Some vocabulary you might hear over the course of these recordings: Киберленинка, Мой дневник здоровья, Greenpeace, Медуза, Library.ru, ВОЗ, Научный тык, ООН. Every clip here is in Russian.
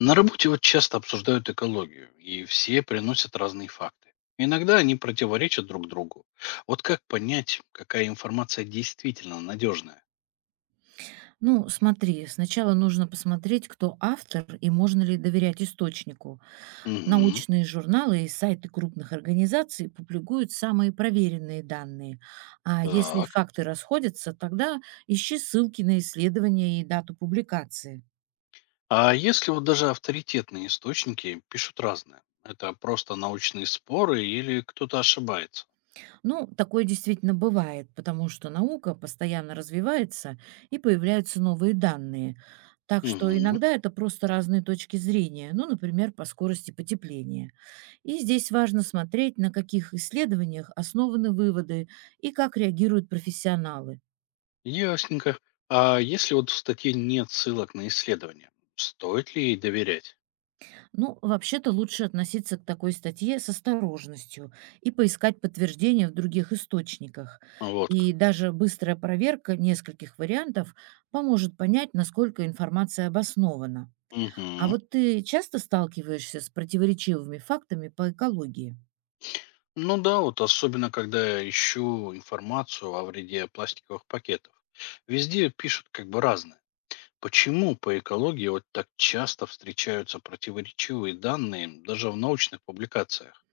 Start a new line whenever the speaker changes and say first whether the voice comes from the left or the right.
left: На работе вот часто обсуждают экологию, и все приносят разные факты. Иногда они противоречат друг другу. Вот как понять, какая информация действительно надежная?
right: Ну, смотри, сначала нужно посмотреть, кто автор и можно ли доверять источнику.
left: Угу,
right: Научные журналы и сайты крупных организаций публикуют самые проверенные данные. А если
left: так.
right: факты расходятся, тогда ищи ссылки на исследования и дату публикации.
left: А если вот даже авторитетные источники пишут разное? Это просто научные споры или кто-то ошибается?
right: Ну, такое действительно бывает, потому что наука постоянно развивается и появляются новые данные. Так что
left: Угу,
right: иногда это просто разные точки зрения, ну, например, по скорости потепления. И здесь важно смотреть, на каких исследованиях основаны выводы и как реагируют профессионалы.
left: ясненько. А если вот в статье нет ссылок на исследования, стоит ли ей доверять?
right: Ну, вообще-то лучше относиться к такой статье с осторожностью и поискать подтверждения в других источниках.
left: Вот как.
right: И даже быстрая проверка нескольких вариантов поможет понять, насколько информация обоснована. А
left: Угу.
right: вот ты часто сталкиваешься с противоречивыми фактами по экологии?
left: Ну да, вот особенно когда я ищу информацию о вреде пластиковых пакетов. Везде пишут как бы разное. Почему по экологии вот так часто встречаются противоречивые данные даже в научных публикациях?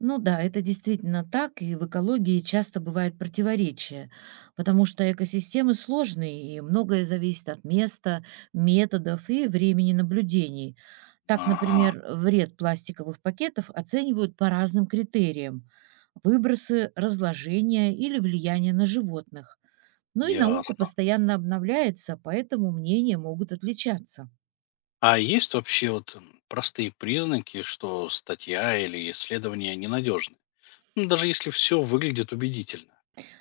right: Ну да, это действительно так, и в экологии часто бывает противоречие, потому что экосистемы сложные, и многое зависит от места, методов и времени наблюдений. Так,
left: Ага,
right: например, вред пластиковых пакетов оценивают по разным критериям — выбросы, разложение или влияние на животных. Ну и наука
left: ясно.
right: постоянно обновляется, поэтому мнения могут отличаться.
left: А есть вообще вот простые признаки, что статья или исследование ненадежны? Ну, даже если все выглядит убедительно.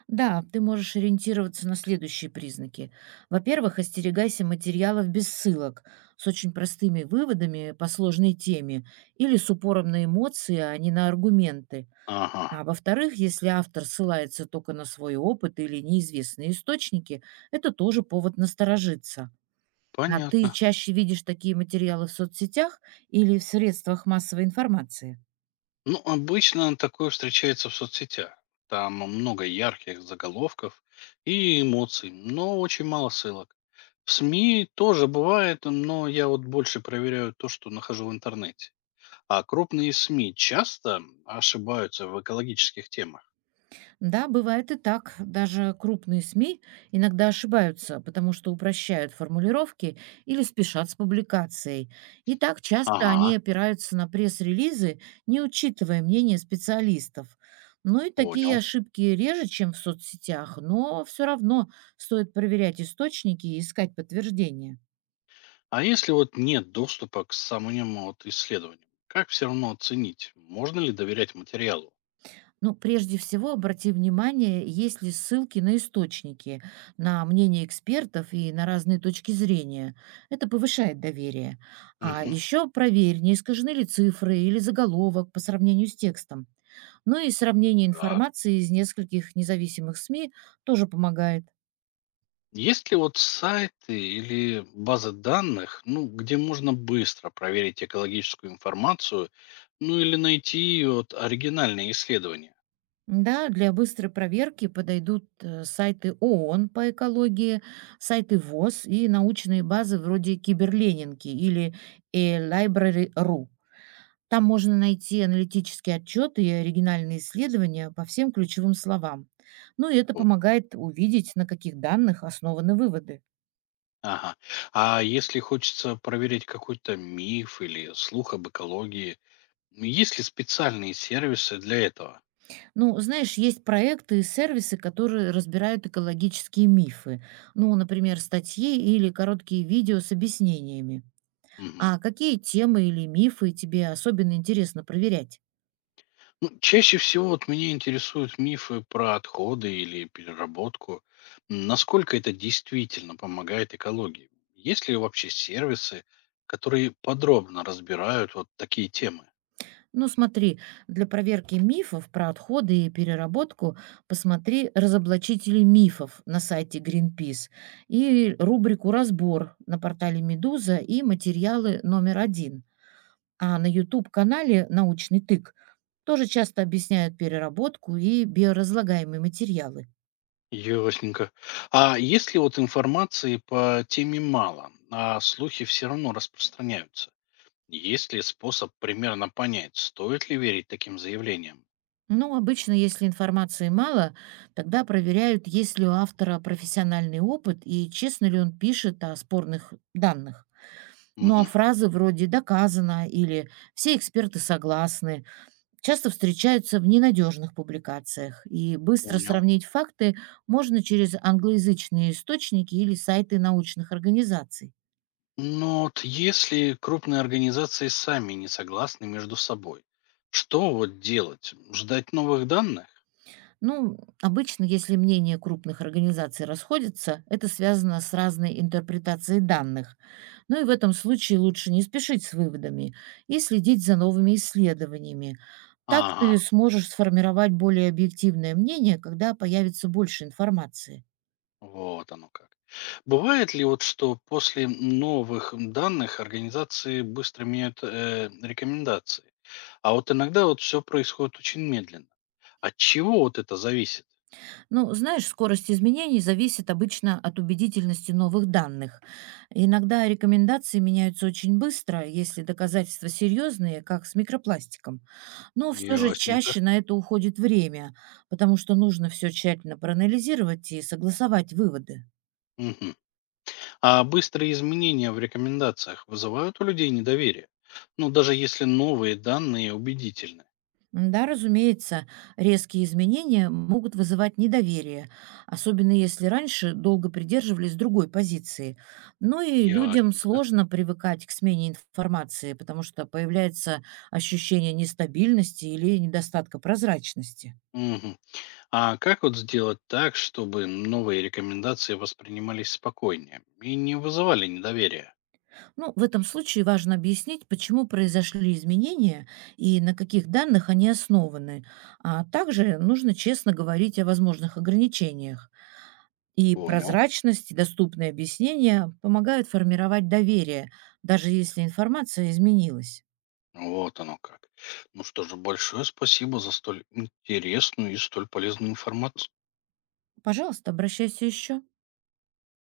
right: Да, ты можешь ориентироваться на следующие признаки. Во-первых, остерегайся материалов без ссылок, с очень простыми выводами по сложной теме или с упором на эмоции, а не на аргументы.
left: Ага,
right: А во-вторых, если автор ссылается только на свой опыт или неизвестные источники, это тоже повод насторожиться. А ты
left: понятно.
right: чаще видишь такие материалы в соцсетях или в средствах массовой информации?
left: Ну, обычно такое встречается в соцсетях. Там много ярких заголовков и эмоций, но очень мало ссылок. В СМИ тоже бывает, но я вот больше проверяю то, что нахожу в интернете. А крупные СМИ часто ошибаются в экологических темах.
right: Да, бывает и так. Даже крупные СМИ иногда ошибаются, потому что упрощают формулировки или спешат с публикацией. И так часто они
left: Ага,
right: опираются на пресс-релизы, не учитывая мнение специалистов. Ну и такие
left: понял.
right: ошибки реже, чем в соцсетях, но все равно стоит проверять источники и искать подтверждения.
left: А если вот нет доступа к самым вот исследованиям, как все равно оценить, можно ли доверять материалу?
right: Ну, прежде всего, обрати внимание, есть ли ссылки на источники, на мнение экспертов и на разные точки зрения. Это повышает доверие. А
left: Угу,
right: еще проверь, не искажены ли цифры или заголовок по сравнению с текстом. Ну и сравнение
left: так.
right: информации из нескольких независимых СМИ тоже помогает.
left: Есть ли вот сайты или базы данных, ну, где можно быстро проверить экологическую информацию, ну или найти вот оригинальные исследования?
right: Да, для быстрой проверки подойдут сайты ООН по экологии, сайты ВОЗ и научные базы вроде Киберленинки или Library.ru. Там можно найти аналитические отчеты и оригинальные исследования по всем ключевым словам. Ну и это
left: О,
right: помогает увидеть, на каких данных основаны выводы.
left: ага. А если хочется проверить какой-то миф или слух об экологии, есть ли специальные сервисы для этого?
right: Ну, знаешь, есть проекты и сервисы, которые разбирают экологические мифы. Ну, например, статьи или короткие видео с объяснениями.
left: Мгм.
right: А какие темы или мифы тебе особенно интересно проверять?
left: Ну, чаще всего вот меня интересуют мифы про отходы или переработку. Насколько это действительно помогает экологии? Есть ли вообще сервисы, которые подробно разбирают вот такие темы?
right: Ну, смотри, для проверки мифов про отходы и переработку посмотри разоблачители мифов на сайте Greenpeace и рубрику «Разбор» на портале «Медуза» и материалы номер один. А на YouTube-канале «Научный тык» тоже часто объясняют переработку и биоразлагаемые материалы.
left: Ясненько. А если вот информации по теме мало, а слухи все равно распространяются? Есть ли способ примерно понять, стоит ли верить таким заявлениям?
right: Ну обычно, если информации мало, тогда проверяют, есть ли у автора профессиональный опыт и честно ли он пишет о спорных данных. Ну, а
left: Мгм,
right: фразы вроде «доказано» или «все эксперты согласны» часто встречаются в ненадежных публикациях, и быстро
left: понял.
right: сравнить факты можно через англоязычные источники или сайты научных организаций.
left: Но вот если крупные организации сами не согласны между собой, что вот делать? Ждать новых данных?
right: Ну, обычно, если мнения крупных организаций расходятся, это связано с разной интерпретацией данных. Ну и в этом случае лучше не спешить с выводами и следить за новыми исследованиями. Так
left: Ага,
right: ты сможешь сформировать более объективное мнение, когда появится больше информации.
left: вот оно как. Бывает ли вот, что после новых данных организации быстро меняют рекомендации? А вот иногда вот все происходит очень медленно. От чего вот это зависит?
right: Ну, знаешь, скорость изменений зависит обычно от убедительности новых данных. Иногда рекомендации меняются очень быстро, если доказательства серьезные, как с микропластиком. Но все же
left: Ясненько.
right: чаще на это уходит время, потому что нужно все тщательно проанализировать и согласовать выводы.
left: Мгм. А быстрые изменения в рекомендациях вызывают у людей недоверие? Ну, даже если новые данные убедительны.
right: Да, разумеется, резкие изменения могут вызывать недоверие, особенно если раньше долго придерживались другой позиции. Ну и людям
left: Ясненько.
right: сложно привыкать к смене информации, потому что появляется ощущение нестабильности или недостатка прозрачности.
left: Мгм. А как вот сделать так, чтобы новые рекомендации воспринимались спокойнее и не вызывали недоверия?
right: Ну, в этом случае важно объяснить, почему произошли изменения и на каких данных они основаны. А также нужно честно говорить о возможных ограничениях. И
left: Понял.
right: прозрачность, и доступные объяснения помогают формировать доверие, даже если информация изменилась.
left: Вот оно как. Ну что же, большое спасибо за столь интересную и столь полезную информацию.
right: Пожалуйста, обращайся еще.